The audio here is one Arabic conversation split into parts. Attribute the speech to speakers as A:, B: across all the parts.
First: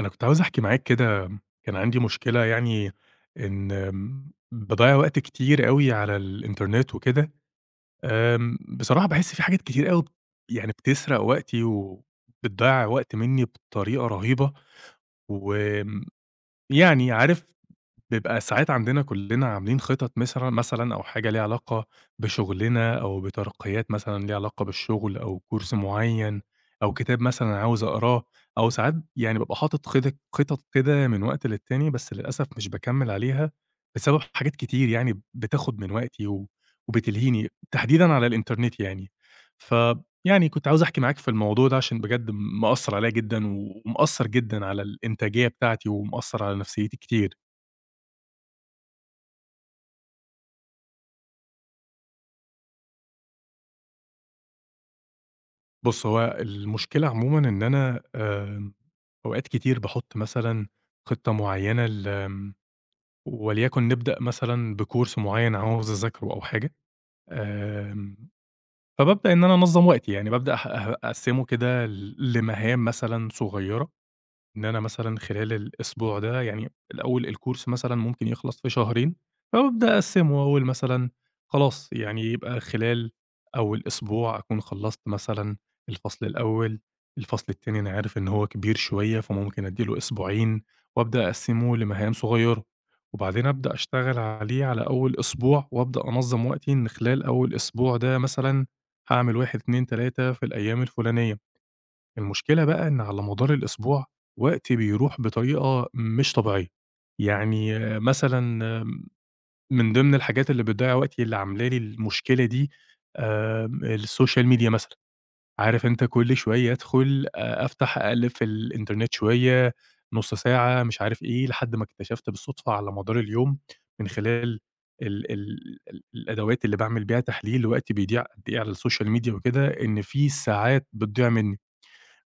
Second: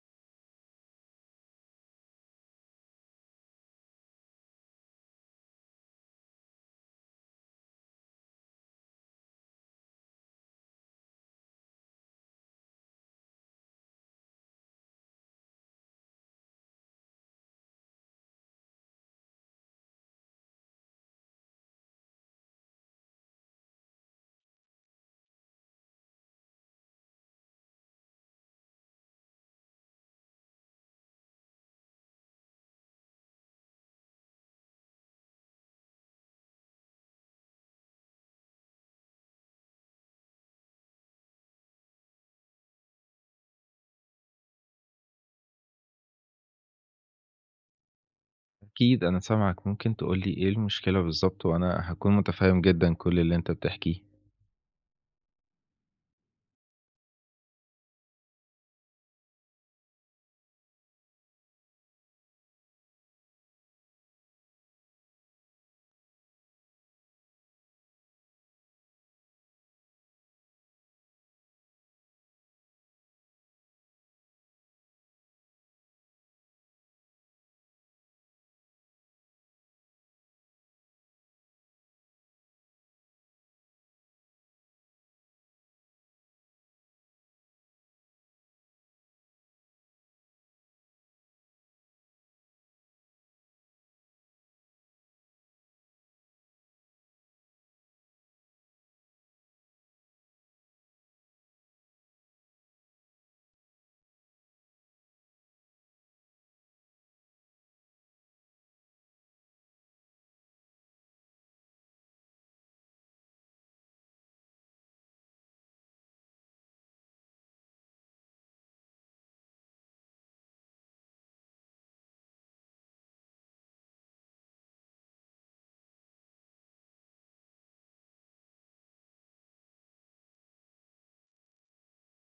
A: أنا كنت عاوز أحكي معاك كده، كان عندي مشكلة يعني إن باضيّع وقت كتير أوي على الإنترنت وكده. بصراحة باحس في حاجات كتير أوي يعني بتسرق وقتي وبتضيّع وقت منّي بطريقة رهيبة، وآمم، يعني عارف بيبقى ساعات عندنا كلنا عاملين خطط مثلًا أو حاجة ليها علاقة بشغلنا أو بترقيات مثلًا ليها علاقة بالشغل أو كورس معيّن أو كتاب مثلًا عاوز أقراه، أو ساعات يعني بابقى حاطط خطط كده من وقت للتاني بس للأسف مش باكمّل عليها بسبب حاجات كتير يعني بتاخد من وقتي و وبتلهيني، تحديدًا على الإنترنت يعني. فيعني كنت عاوز أحكي معاك في الموضوع ده عشان بجد مأثّر عليّا جدًا ومأثّر جدًا على الإنتاجية بتاعتي ومأثّر على نفسيتي كتير.
B: أكيد أنا سامعك، ممكن تقول لي إيه المشكلة بالضبط وأنا هاكون متفهّم جدًا كل اللي أنت بتحكيه.
A: بُص، هو المشكلة عمومًا إن أنا أوقات كتير باحُط مثلًا خطة معيّنة ل وليكن نبدأ مثلًا بcourse معيّن عاوز أذاكره أو حاجة. آمم، فبابدأ إن أنا أنظّم وقتي، يعني بابدأ أح أه أقسّمه كده ل لمهام مثلًا صغيّرة. إن أنا مثلًا خلال الأسبوع ده يعني الأول الكورس مثلًا ممكن يخلص في شهرين، فبابدأ أقسّمه وأقول مثلًا خلاص يعني يبقى خلال أول أسبوع أكون خلّصت مثلًا الفصل الأول، الفصل التاني أنا عارف إن هو كبير شوية فممكن أدّي له أسبوعين وأبدأ أقسّمه لمهام صغيّرة، وبعدين أبدأ أشتغل عليه على أول أسبوع وأبدأ أنظّم وقتي إن خلال أول أسبوع ده مثلًا هاعمل 1، 2، 3 في الأيام الفلانية. المشكلة بقى إن على مدار الأسبوع وقتي بيروح بطريقة مش طبيعية، يعني مثلًا من ضمن الحاجات اللي بتضيّع وقتي اللي عاملة لي المشكلة دي الSocial media مثلًا. عارف أنت كل شوية أدخل أفتح أقلِّب في الإنترنت شوية، نُص ساعة، مش عارف إيه، لحد ما اكتشفت بالصدفة على مدار اليوم من خلال ال ال ال الأدوات اللي باعمل بيها تحليل لوقتي بيضيع قد إيه على الSocial media وكده، إن في ساعات بتضيع منّي.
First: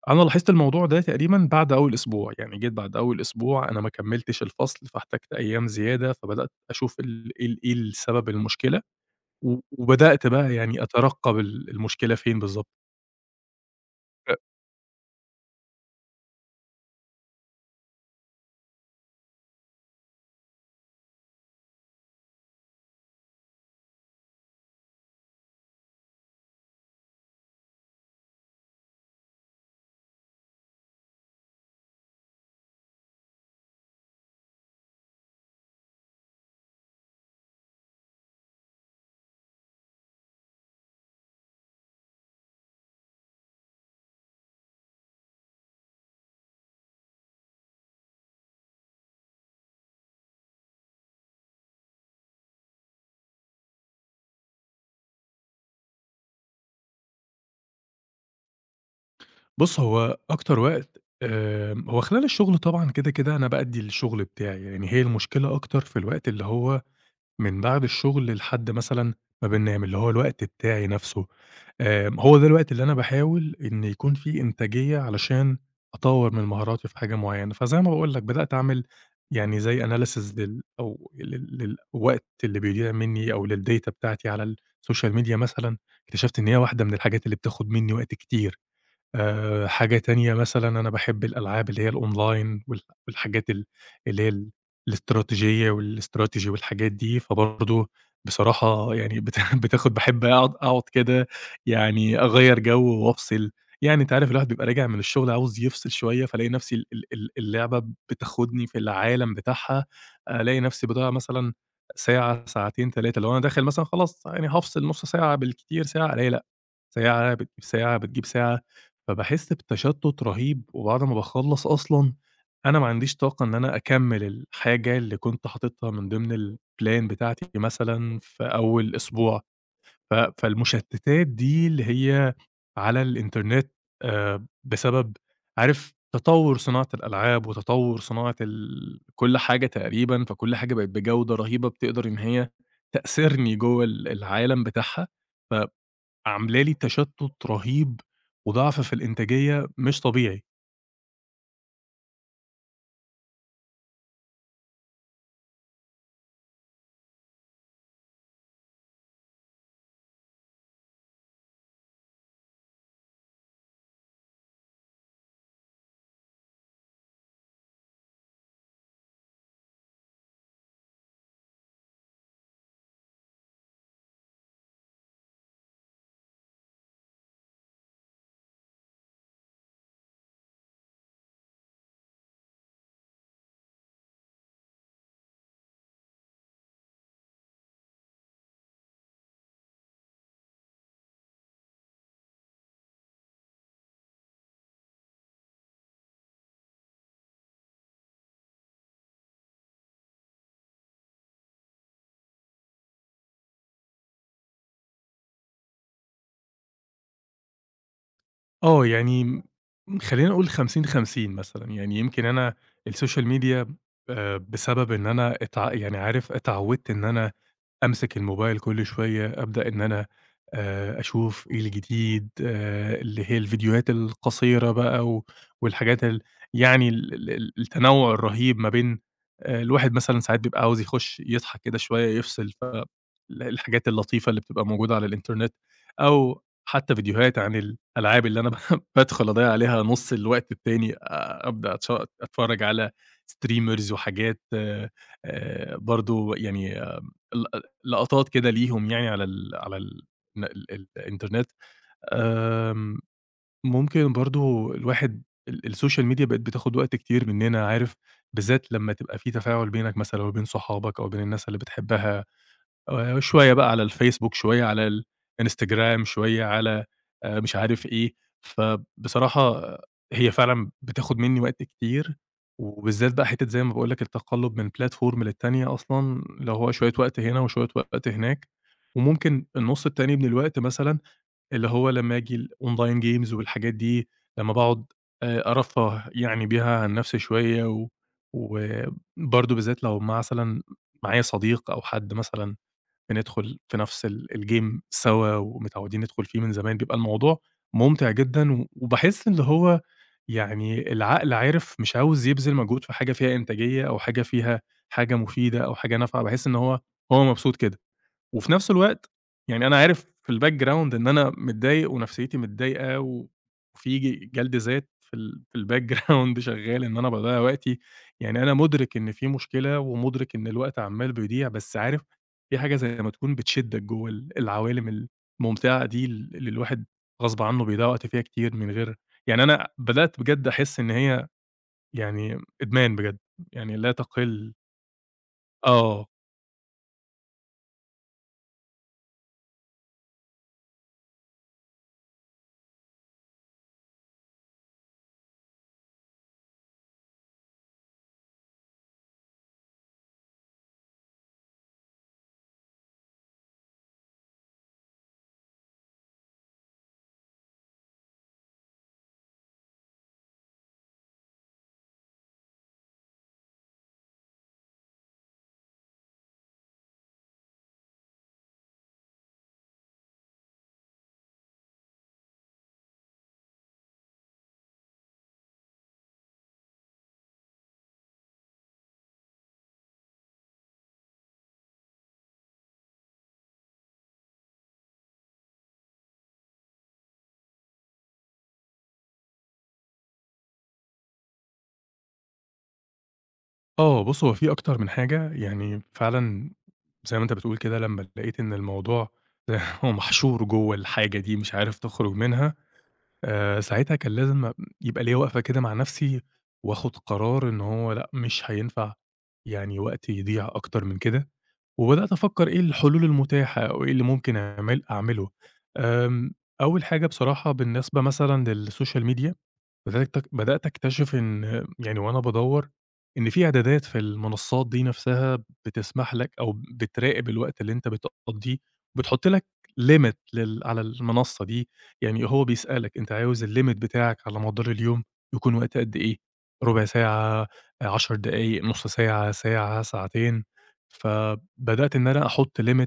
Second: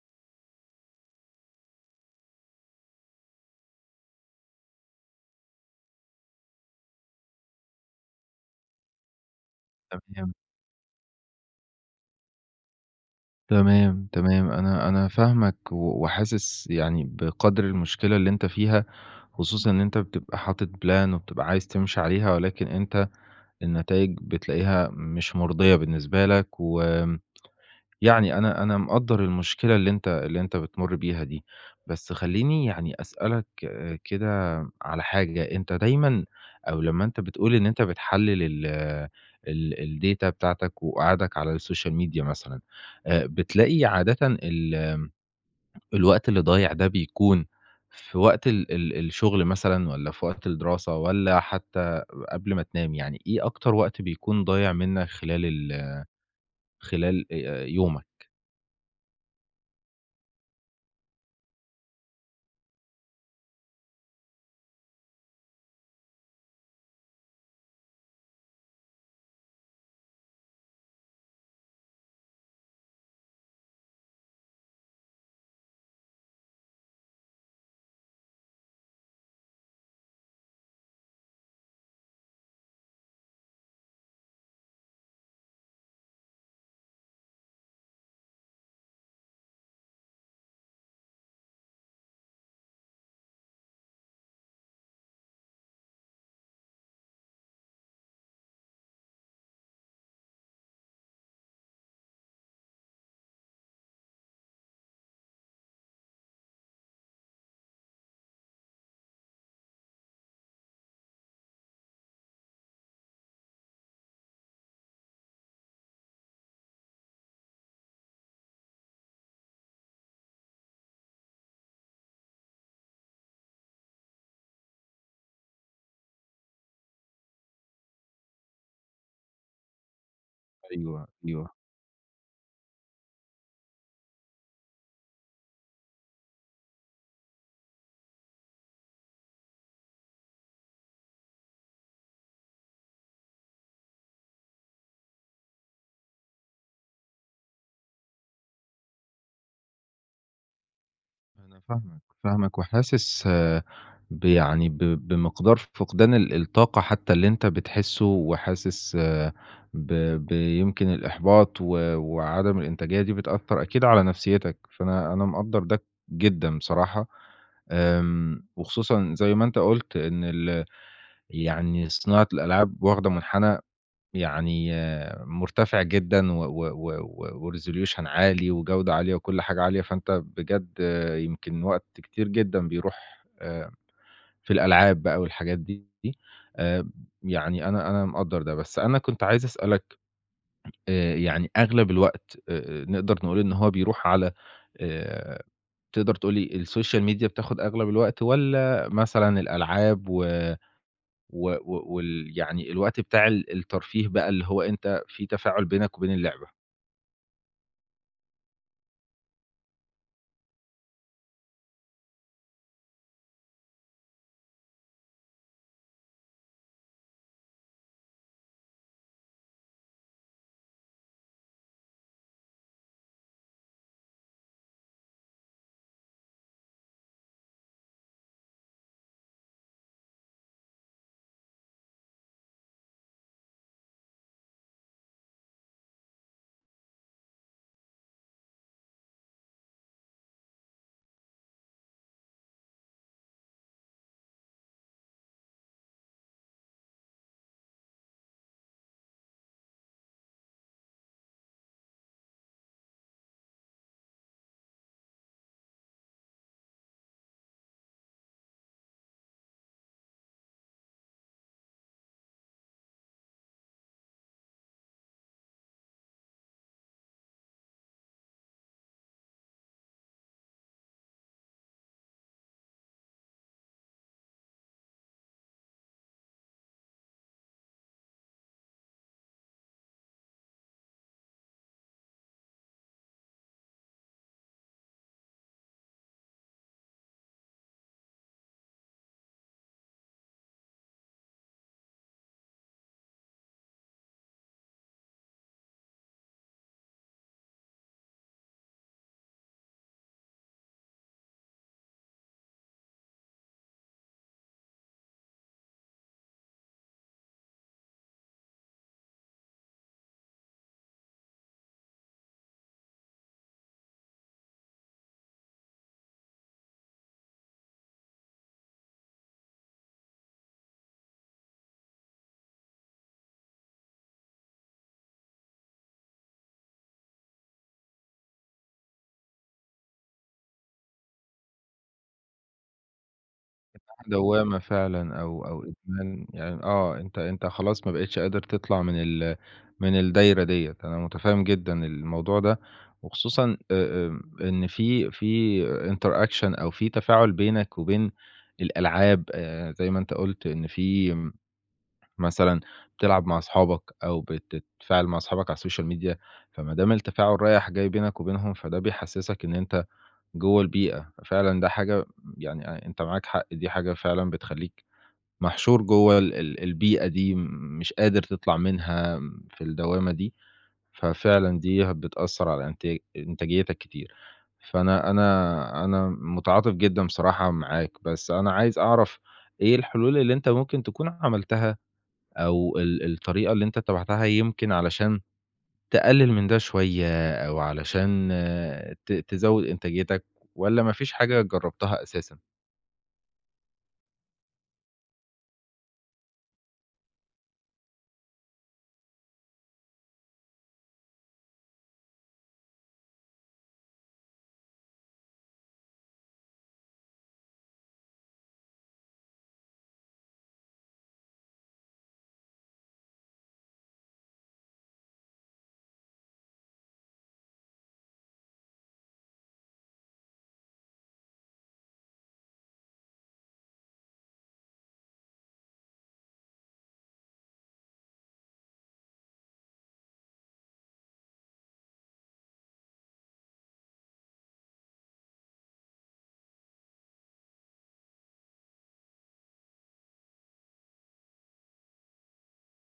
A: أنا لاحظت الموضوع ده تقريبًا بعد أول أسبوع، يعني جيت بعد أول أسبوع أنا ما كمّلتش الفصل، فاحتجت أيام زيادة، فبدأت أشوف ال إيه السبب المشكلة، و وبدأت
B: تمام،
A: بقى يعني أترقّب ال المشكلة فين بالضبط.
B: تمام،
A: أ
B: تمام، أنا فاهمك و وحاسس يعني بقدْر المشكلة اللي أنت فيها، خصوصًا إن أنت بتبقى حاطط plan وبتبقى عايز تمشي عليها، ولكن أنت النتايج بتلاقيها مش مرضية بالنسبة لك، يعني أنا مقدّر المشكلة اللي أنت بتمُر بيها دي. بس خلّيني يعني أسألك كده على حاجة، أنت دايمًا أو لمّا أنت بتقول إن أنت بتحلّل ال ال الdata بتاعتك وقعدك على الsocial media مثلًا، بتلاقي عادةً الوقت اللي ضايع ده بيكون في وقت ال ال الشغل مثلًا والّا في وقت الدراسة والّا حتى قبل ما تنام، يعني إيه أكتر وقت بيكون ضايع منّك خلال يومك؟
A: بُص، هو أكتر وقت هو خلال الشغل طبعًا كده، كده أنا بأدّي الشغل بتاعي، يعني هي المشكلة أكتر في الوقت اللي هو من بعد الشغل لحد مثلًا ما بانام، اللي هو الوقت بتاعي نفسه. هو ده الوقت اللي أنا باحاول إن يكون فيه إنتاجية علشان أطوّر من مهاراتي في حاجة معيّنة. فزي ما باقول لك بدأت أعمل يعني زي analysis لل أو لل للوقت اللي بيضيع منّي أو للdata بتاعتي على السوشيال ميديا مثلًا، اكتشفت إن هي واحدة من الحاجات اللي بتاخد منّي وقت كتير. حاجة تانية مثلًا أنا باحب الألعاب اللي هي الأونلاين والحاجات ال اللي هي ال الاستراتيجية والاستراتيجي والحاجات دي، فبرضه بصراحة يعني باحب أقعد كده يعني أغيّر جو وأفصل، يعني أنت عارف الواحد بيبقى راجع من الشغل عاوز يفصل شوية، فالاقي نفسي ال ال ال اللعبة بتاخدني في العالم بتاعها، ألاقي نفسي باضيّع مثلًا ساعة، ساعتين، 3 لو أنا داخل مثلًا خلاص يعني هافصل نُص ساعة بالكتير ساعة، ألاقي لأ ساعة بتجيب ساعة، بتجيب ساعة، فباحس بتشتُّت رهيب، وبعد ما باخلّص أصلًا أنا ما عنديش طاقة إن أنا أكمّل الحاجة اللي كنت حاططها من ضمن الplan بتاعتي مثلًا في أول أسبوع، ف
B: أيوه،
A: فالمشتتات
B: أيوه.
A: دي اللي هي على الإنترنت بسبب عارف تطوّر صناعة الألعاب، وتطوّر صناعة ال كل حاجة تقريبًا، فكل حاجة بقت بجودة رهيبة بتقدر إن هي تأسرني جوّه ال العالم بتاعها، ف عاملة لي تشتُّت رهيب وضعف في الإنتاجية مش طبيعي.
B: أنا فاهمك، فاهمك وحاسس آه، ب يعني ب بمقدار فقدان الطاقة حتى اللي أنت بتحسه، وحاسس ب ب يمكن الإحباط وعدم الإنتاجية دي بتأثّر أكيد على نفسيتك، فأنا مقدّر ده جدًا بصراحة، آمم، وخصوصًا زي ما أنت قُلت إن ال يعني صناعة الألعاب واخدة منحنى يعني آه، مرتفع جدًا و وresolution عالي وجودة عالية وكل حاجة عالية، فأنت بجد آه، يمكن وقت كتير جدًا بيروح في الألعاب بقى والحاجات دي. آآ يعني أنا مقدّر ده، بس أنا كنت عايز أسألك يعني أغلب الوقت نقدر نقول إن هو بيروح على آآ تقدر تقول لي السوشيال ميديا بتاخد أغلب الوقت والّا مثلًا الألعاب و و و وال يعني الوقت بتاع الترفيه بقى اللي هو أنت في تفاعل بينك وبين اللعبة؟
A: آه، يعني خلّينا نقول 50، 50 مثلًا، يعني يمكن أنا السوشيال ميديا بسبب إن أنا يعني عارف اتعوّدت إن أنا أمسك الموبايل كل شوية، أبدأ إن أنا أشوف إيه الجديد، اللي هي الفيديوهات القصيرة بقى والحاجات ال يعني ال ال ال التنوُّع الرهيب ما بين الواحد مثلًا ساعات بيبقى عاوز يخُش يضحك كده شوية يفصل، ف ال الحاجات اللطيفة اللي بتبقى موجودة على الإنترنت أو حتّى فيديوهات عن الألعاب اللي أنا بادخل أضيّع عليها نُص الوقت التاني، أبدأ أتش أتفرّج على streamers وحاجات برضه يعني آه، ل لقطات كده ليهم يعني على ال على ال ن ال ال الإنترنت. آمم ممكن برضه الواحد السوشيال ميديا بقت بتاخُد وقت كتير منّنا، عارف، بالذات لمّا تبقى في تفاعل بينك مثلًا وبين صحابك أو بين الناس اللي بتحبّها. شوية بقى على الفيسبوك، شوية على الإنستجرام، شوية على مش عارف إيه، فبصراحة آه، هي فعلًا بتاخد منّي وقت كتير، وبالذات بقى حتّة زي ما باقول لك التقلُّب من platform للتانية أصلًا، اللي هو شوية وقت هنا وشوية وقت هناك، وممكن النُص التاني من الوقت مثلًا اللي هو لمّا آجي الonline games والحاجات دي، لمّا باقعد أرفّه يعني بيها عن نَفْسي شوية، وبرضه بالذات لو مثلًا معايا صديق أو حد مثلًا بندخل في نفس الgame سوا ومتعودين ندخل فيه من زمان، بيبقى الموضوع ممتع جدًا و وباحس اللي هو يعني العقل عارف مش عاوز يبذل مجهود في حاجة فيها إنتاجية أو حاجة فيها حاجة مفيدة أو حاجة نافعة، باحس إن هو مبسوط كده. وفي نفس الوقت يعني أنا عارف في الbackground إن أنا متضايق ونفسيتي متضايقة وفي جلد ذات في ال في الbackground شغال إن أنا باضيّع وقتي، يعني أنا مُدرك إن في مشكلة ومُدرك إن الوقت عمّال بيضيع، بس عارف في حاجة زي ما تكون بتشدّك جوّه العوالم الممتعة دي اللي الواحد غصب عنّه بيضيّع وقت فيها كتير من غير يعني أنا بدأت بجد أحس إن هي يعني إدمان بجد، يعني لا تقِل
B: دوّامة فعلًا أو
A: آه.
B: إدمان، يعني آه، أنت أنت خلاص ما بقيتش قادر تطلع من الدايرة ديّة. أنا متفهم جدًا الموضوع ده، وخصوصًا آمم، إن في interaction أو في تفاعل بينك وبين الألعاب، زي ما أنت قُلت إن في مثلًا بتلعب مع أصحابك أو بتتفاعل مع أصحابك على السوشيال ميديا، فما دام التفاعل رايح جاي بينك وبينهم، فده بيحسسك إن أنت جوّه البيئة، ففعلًا ده حاجة يعني آه، أنت معاك حق، دي حاجة فعلًا بتخلّيك محشور جوّه ال ال البيئة دي، مش قادر تطلع منها في الدوامة دي، ففعلًا دي بتأثّر على إنتاجيتك كتير. فأنا أنا أنا متعاطف جدًا بصراحة معاك، بس أنا عايز أعرف إيه الحلول اللي أنت ممكن تكون عملتها أو الطريقة اللي أنت اتّبعتها يمكن علشان تقلل من ده شوية أو علشان آه، تزوّد إنتاجيتك والّا ما فيش حاجة جرّبتها أساسًا؟
A: آه، بُص هو في أكتر من حاجة، يعني فعلًا زي ما أنت بتقول كده لمّا لقيت إن الموضوع هو محشور جوّه الحاجة دي مش عارف تخرج منها، ساعتها كان لازم يبقى ليّا وقفة كده مع نفسي، وآخد قرار إن هو لأ، مش هينفع يعني وقتي يضيع أكتر من كده، وبدأت أفكّر إيه الحلول المتاحة أو إيه اللي ممكن أعمله. آمم، أول حاجة بصراحة بالنسبة مثلًا للسوشيال ميديا بدأت أكتشف إن يعني وأنا بادوّر، إن في إعدادات في المنصات دي نفسها بتسمح لك أو بتراقب الوقت اللي أنت بتقضيه، وبتحط لك limit على المنصة دي، يعني هو بيسألك أنت عاوز الlimit بتاعك على مدار اليوم يكون وقت قد إيه؟ ربع ساعة، 10 دقايق، نُص ساعة، ساعة، ساعتين، فبدأت إن أنا أحط limit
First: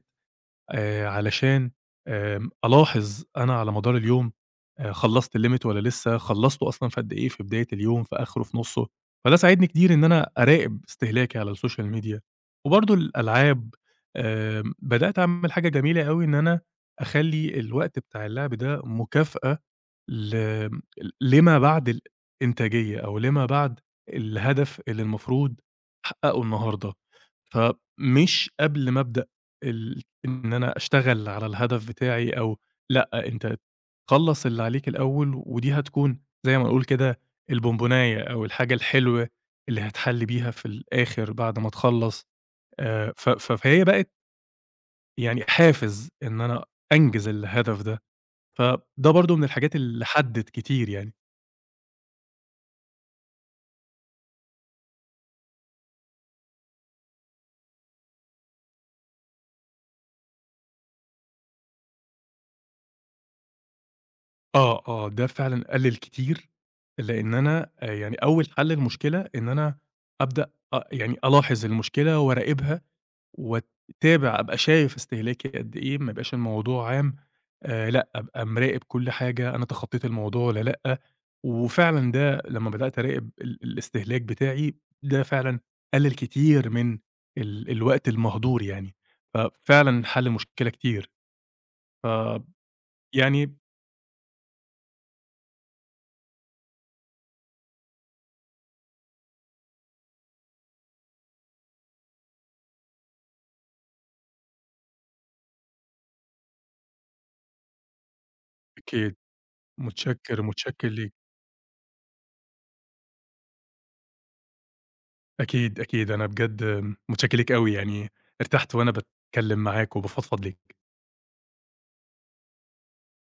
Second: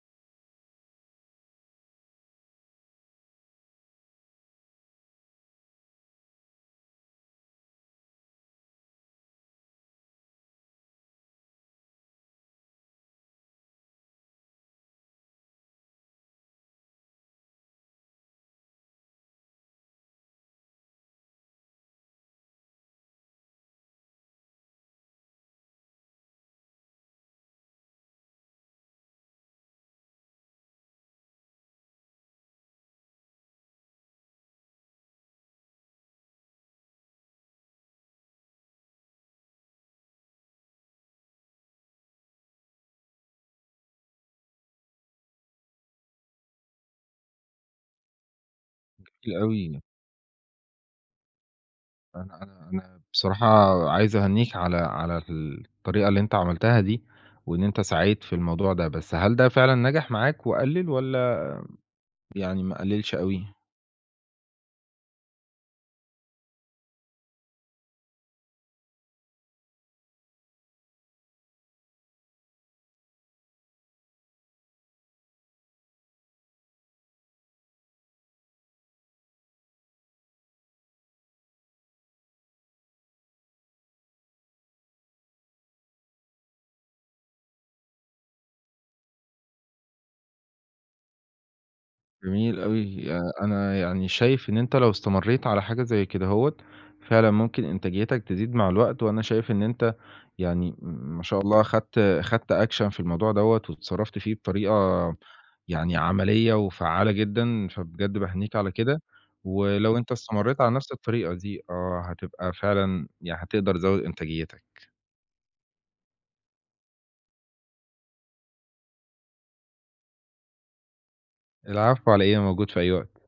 A: علشان ألاحظ أنا على مدار اليوم خلّصت الlimit والّا لسه، خلّصته أصلًا في قد إيه، في بداية اليوم، في آخره، في نُصّه، فده ساعدني كتير إن أنا أراقب استهلاكي على السوشيال ميديا. وبرضه الألعاب، بدأت أعمل حاجة جميلة أوي إن أنا أخلّي الوقت بتاع اللعب ده مكافأة ل لما بعد الإنتاجية أو لما بعد الهدف اللي المفروض أحققه النهارده، فمش قبل ما أبدأ ال إن أنا أشتغل على الهدف بتاعي أو لأ، أنت خلّص اللي عليك الأول ودي هتكون زي ما نقول كده البونبوناية أو الحاجة الحلوة اللي هتحلّي بيها في الآخر بعد ما تخلّص ف ف فهي بقت يعني حافز إن أنا أنجز الهدف ده، فده برضه
B: كتير
A: من الحاجات
B: أوي.
A: اللي حدِّت كتير يعني.
B: أنا بصراحة عايز أهنّيك على على الطريقة اللي أنت عملتها دي، وإن أنت سعيت في الموضوع ده، بس هل ده فعلًا نجح معاك وقلّل والّا يعني ما قلّلش أوي؟
A: ده فعلًا قلِّل كتير، لإن أنا يعني أول حَل للمشكلة إن أنا أبدأ أ يعني ألاحظ المشكلة وأراقبها وأتابع، أبقى شايف استهلاكي قد إيه، ما يبقاش الموضوع عام، لأ، أبقى مراقب كل حاجة، أنا تخطّيت الموضوع والّا لأ، وفعلًا ده لمّا بدأت أراقب الاستهلاك بتاعي، ده فعلًا قلِّل كتير من الوقت المهدور يعني، ففعلًا حَل مشكلة كتير، ف
B: جميل أوي.
A: يعني
B: أنا يعني شايف إن أنت لو استمرّيت على حاجة زي كده أهوّة، فعلًا ممكن إنتاجيتك تزيد مع الوقت، وأنا شايف إن أنت يعني ما شاء الله خدت action في الموضوع دوّة واتصرّفت فيه بطريقة يعني عملية وفعّالة جدًا، فبجد باهنيك على كده،
A: أكيد،
B: ولو أنت
A: متشكِّر،
B: استمرّيت على
A: متشكِّر
B: نفس
A: ليك.
B: الطريقة دي آه، هتبقى فعلًا يعني هتقدر تزوّد إنتاجيتك.
A: أكيد، أكيد. أنا بجد متشكّر ليك أوي، يعني ارتحت وأنا باتكلّم معاك وبافضفض ليك.
B: العفو على إيه، أنا موجود في أي وقت.